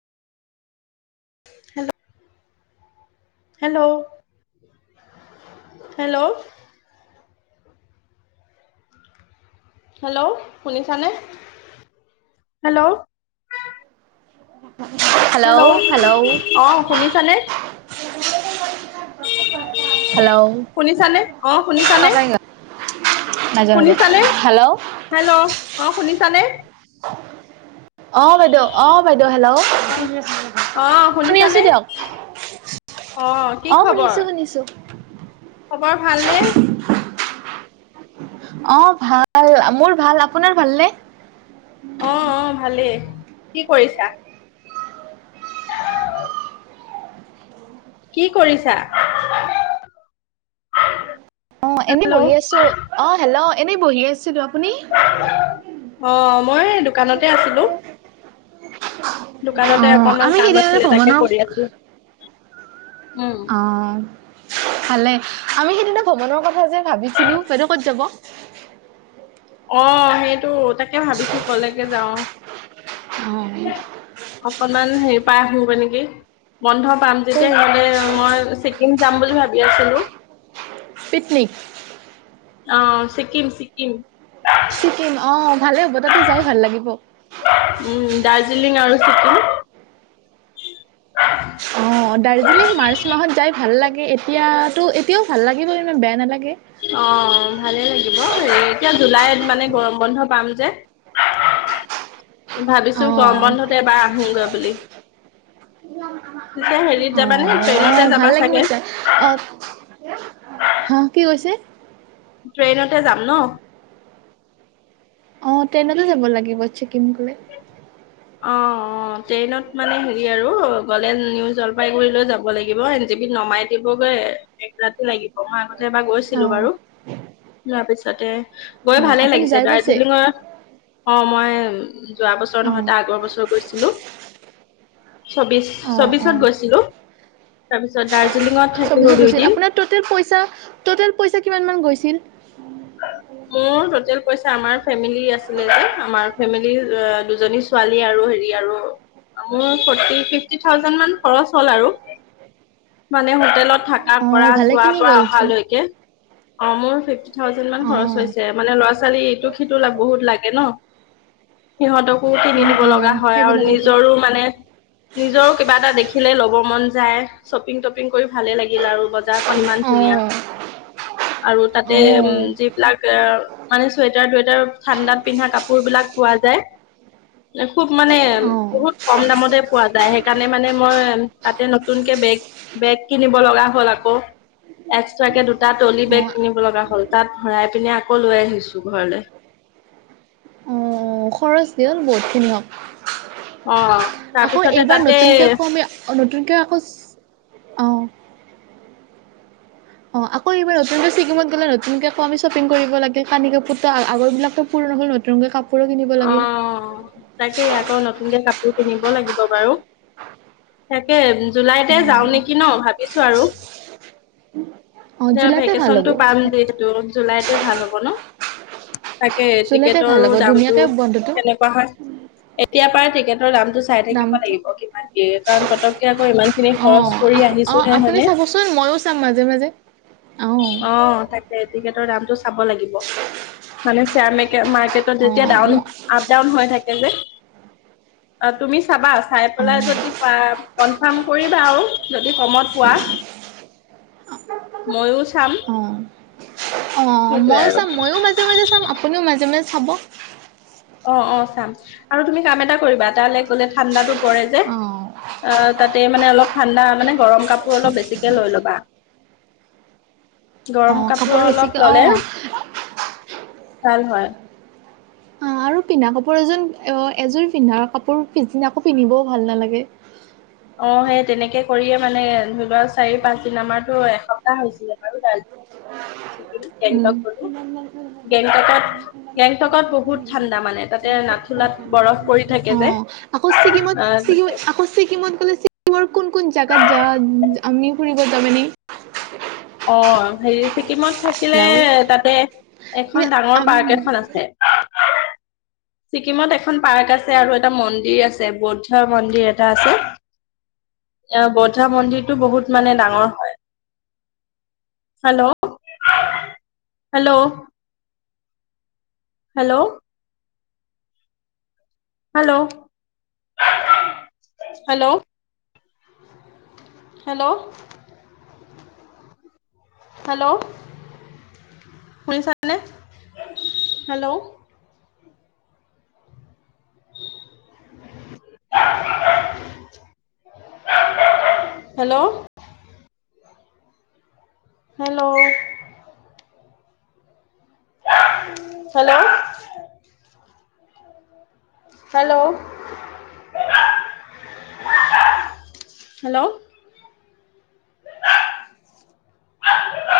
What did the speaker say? Hello, hello, hello. Hello, শুনিছানে, hello. [unintelligible] Hello, অ' শুনিছানে? [unintelligible] হেল্ল' শুনিছানে, অ' শুনিছানে? পাপাই নাযাওঁ নাযাওঁ শুনিছানে, হেল্ল' হেল্ল' অ' শুনিছ ছানে? অ বাইদেউ অ বাইদেউ, হেল্ল', অ অ শুনি আছো শুনিছানে? দিয়ক অ কি অ' খবৰ? শুনিছো শুনিছো। খবৰ ভালনে? অ' ভাল, মোৰ ভাল, আপোনাৰ ভালনে? অ', অ'। ভালেই, কি কৰিছা? কি কৰিছা? অ' এনে হেল্ল' বহি আছো, অ' হেল্ল'। এনেই বহি আছো ৰ। অ' মই দোকানতে আছিলো। অ দোকানতে অকনমান আমি কাম সেইদিনা আছিলে, তাকে ভ্ৰমণৰ কৰি আছিলো। উম অ'। ভালে, আমি সেইদিনা ভ্ৰমণৰ কথা যে ভাবিছিলো, বাইদ' ক'ত যাব? অ' সেইটো, তাকে ভাবিছো কলেকে যাও। হয়। অকনমান হেৰি পাই আহোগৈ নেকি, বন্ধ পাম তেতিয়াহ'লে মই ছিকিম যাম বুলি ভাবি আছিলো। পিকনিক। অ' ছিকিম, ছিকিম। কিম, অহ ভালে হব, তাতে যাই ভাল লাগিব। উম, দাৰ্জিলিং আৰু ছিকিম। [unintelligible] অ, দাৰ্জিলিং মাৰ্চ মাহত যাই ভাল লাগে এ-এতিয়া তো এতিয়াও ভাল লাগিব ইমান বেয়া নালাগে অ, ভালে লাগিব। এই এতিয়া জুলাইত মানে গৰম বন্ধ পাম জে অহ, বুলি। পিছে হেৰিত যাবানে ট্ৰেইনতে অঁ-অ যাবা ভাল লাগিব চাগে চাই অ হা কি কৈছে? ট্ৰেইনতে যাম ন? অহ, ট্ৰেইনতে যাব লাগিব ছিকিম গৈ অ, অ, ট্ৰেইনত মানে হেৰি আৰু গ'লে নিউ জলপাইগুৰিলৈ যাব লাগিব। এন জি বি নমাই দিবগৈ এক ৰাতি লাগিব। মই আগতে এবাৰ গৈছিলো অ' বাৰু। তাৰপিছতে গৈ অ' ভালে আপুনি লাগিছে যাই পাইছে? দাৰ্জিলিঙৰ অ', মই যোৱা বছৰ নহয় অ' তাৰ আগৰ বছৰ গৈছিলোঁ চৌব্বিশ অ' চৌব্বিশত গৈছিলোঁ তাৰপিছত দাজ চৌব্বিশত গৈছিল, আপোনাৰ টোটেল পইচা, টোটেল পইচা কিমানমান গৈছিল? [inaudible] মোৰ টোটেল পইচা আমাৰ ফেমিলি আছিলে যে আমাৰ ফেমিলিৰ অ', দুজনী ছোৱালী আৰু হেৰি আৰু মোৰ ফ'ৰটি ফিফটি থাউজেণ্ড মান খৰছ হ'ল আৰু মানে হোটেলত থাক আৰ পৰা অ' যোৱাৰ ভালেখিনি পৰা গ'লচোন অহালৈকে। অ', মোৰ ফিফ থাউজেণ্ড মান খৰছ অ' হৈছে মানে লৰা-ছোৱালীক ইটো সিটো লা বহুত লাগে ন', সিহঁতকো কিনি অ' দিব লগ এয়া অ' হয় আৰু সেইবিলাকৰ গ'ল নিজৰো মানে নিজৰো কিবা এটা দেখিলে ল'ব মন যায় শ্বপিং তপিং কৰি ভালে লাগিল আৰু বজাৰখন ইমান ধুনীয়া অ' আৰু তাত এ উম, অ' যিবিলাক অ', মানে চুৱেটাৰ টুৱেটাৰ ঠাণ্ডাত পিন্ধা কাপোৰ বিলাক পোৱা যায়, খুব মানে বহুত অ' কম দামতে পোৱা যায় সেইকাৰণে মানে মই তাতে নতুনকে বেগ, বেগ কিনিব লগা হ'ল আকৌ এক্সট্ৰাকে দুটা ট্ৰলী বেগ অ' কিনিব লগা হ'ল তাত ভৰাই পিনে আকৌ লৈ আহিছো ঘৰলৈ। অ' খৰচ দিয়ল বহুতখিনি হ'ক। অ'। আকৌ তাৰপিছতে এইবাৰ তাতে নতুনকে আকৌ আমি, নতুনকো আকৌ চ অ'। অ' আকৌ এবাৰ নতুনকে ছিকিমত গ'লে নতুনকে আকৌ আমি চপিং কৰিব লাগে কানি কাপোৰটো আগৰ বিলাকো পুৰণা হ'ল নতুনকৈ কাপো পোৰো কিনিব অ লাগিল। তাকে আকৌ নতুনকে কাপোৰ কিনিব লাগিব বাৰু তাকে জুলাইতে যাওঁ অ' নেকি ন' ভাবিছো আৰু। অ' না, জুলাইতে ভাল হ'ব ভেকেচনটো পাম যিটো জুলাইত তে ভাল হ'ব ন'? তাকে জুলাইতে ভাল টিকেটৰো হ'ব দাম ধুনীয়াকে ত', বন্ধটো কেনেকুৱা হয় এতিয়াপা পাৰ টিকেট টৰ দামটো চাই থাকিব দামটো লাগিব, কিমান দিয়ে কাৰণ পটককাত ইমান খিনি খৰচ অ' কৰি আহিছো অ' আপুনি হে চাবচোন ময়ো চাম মাজে মাজে অ টিকেটৰ দামটো চাব লাগিব মানে শ্বেয়াৰ ম মাৰ্কেটত তেতিয়া অ' ডাউন ম আপ ডাউন হৈ থাকে তুমি চাবা চাই পেলাই অ' যদি প কনফাৰ্ম কৰিবা আৰু যদি কমত পোৱা ময়ো চাম অ' অ সেইটোৱে ময়ো আৰু চাম ময়ও মাজে মাজে চাম আপুনিও মাজে মাজে খাব অ অ চাম আৰু তুমি কাম এটা কৰিবা তালৈ গলে ঠাণ্ডাতটো পৰে যে অ' আহ তাতে মানে অলপ ঠাণ্ডা মানে গৰম কাপোৰ অলপ বেছিকে লৈ ল'বা গৰম অ', কাপোৰ অলপ বেছিকে ললে অ'। ভাল হয় অ', আৰু পিন্ধা কাপোৰ এজন এযোৰ পিন্ধা কাপোৰ পিছদিনা আকৌ পিন্ধিবও ভাল নালাগে অ সেই তেনেকে কৰিয়ে মানে ধৰি লোৱা চাৰি পাঁচদিন আমাৰতো এসপ্তাহ হৈছিলে বাৰুাৰ্ উম, গেংটক গলো গেংটকত গেংটকত বহুত ঠাণ্ডা মানে তাতে নাথুলাত বৰফ পৰি থাকে যে অ', আকৌ ছিকিমতিকি আহ আকৌ ছিকিমত গ'লে াৰ কোন কোন জাগাত যা আমনি ফুৰিব যাব ন অ হেৰি ছিকিমত থাকিলে হেল্ল' তাতে এখন ডাঙৰ পাৰ্ক আমি এখন আছে ছিকিমত এখন পাৰ্ক আছে আৰু এটা মন্দিৰ আছে বৌদ্ধ মন্দিৰ এটা আছে বৌদ্ধ মন্দিৰটো বহুত মানে ডাঙৰ হয় hello hello hello hello hello hello hello শুনিছনে hello hello hello hello hello hello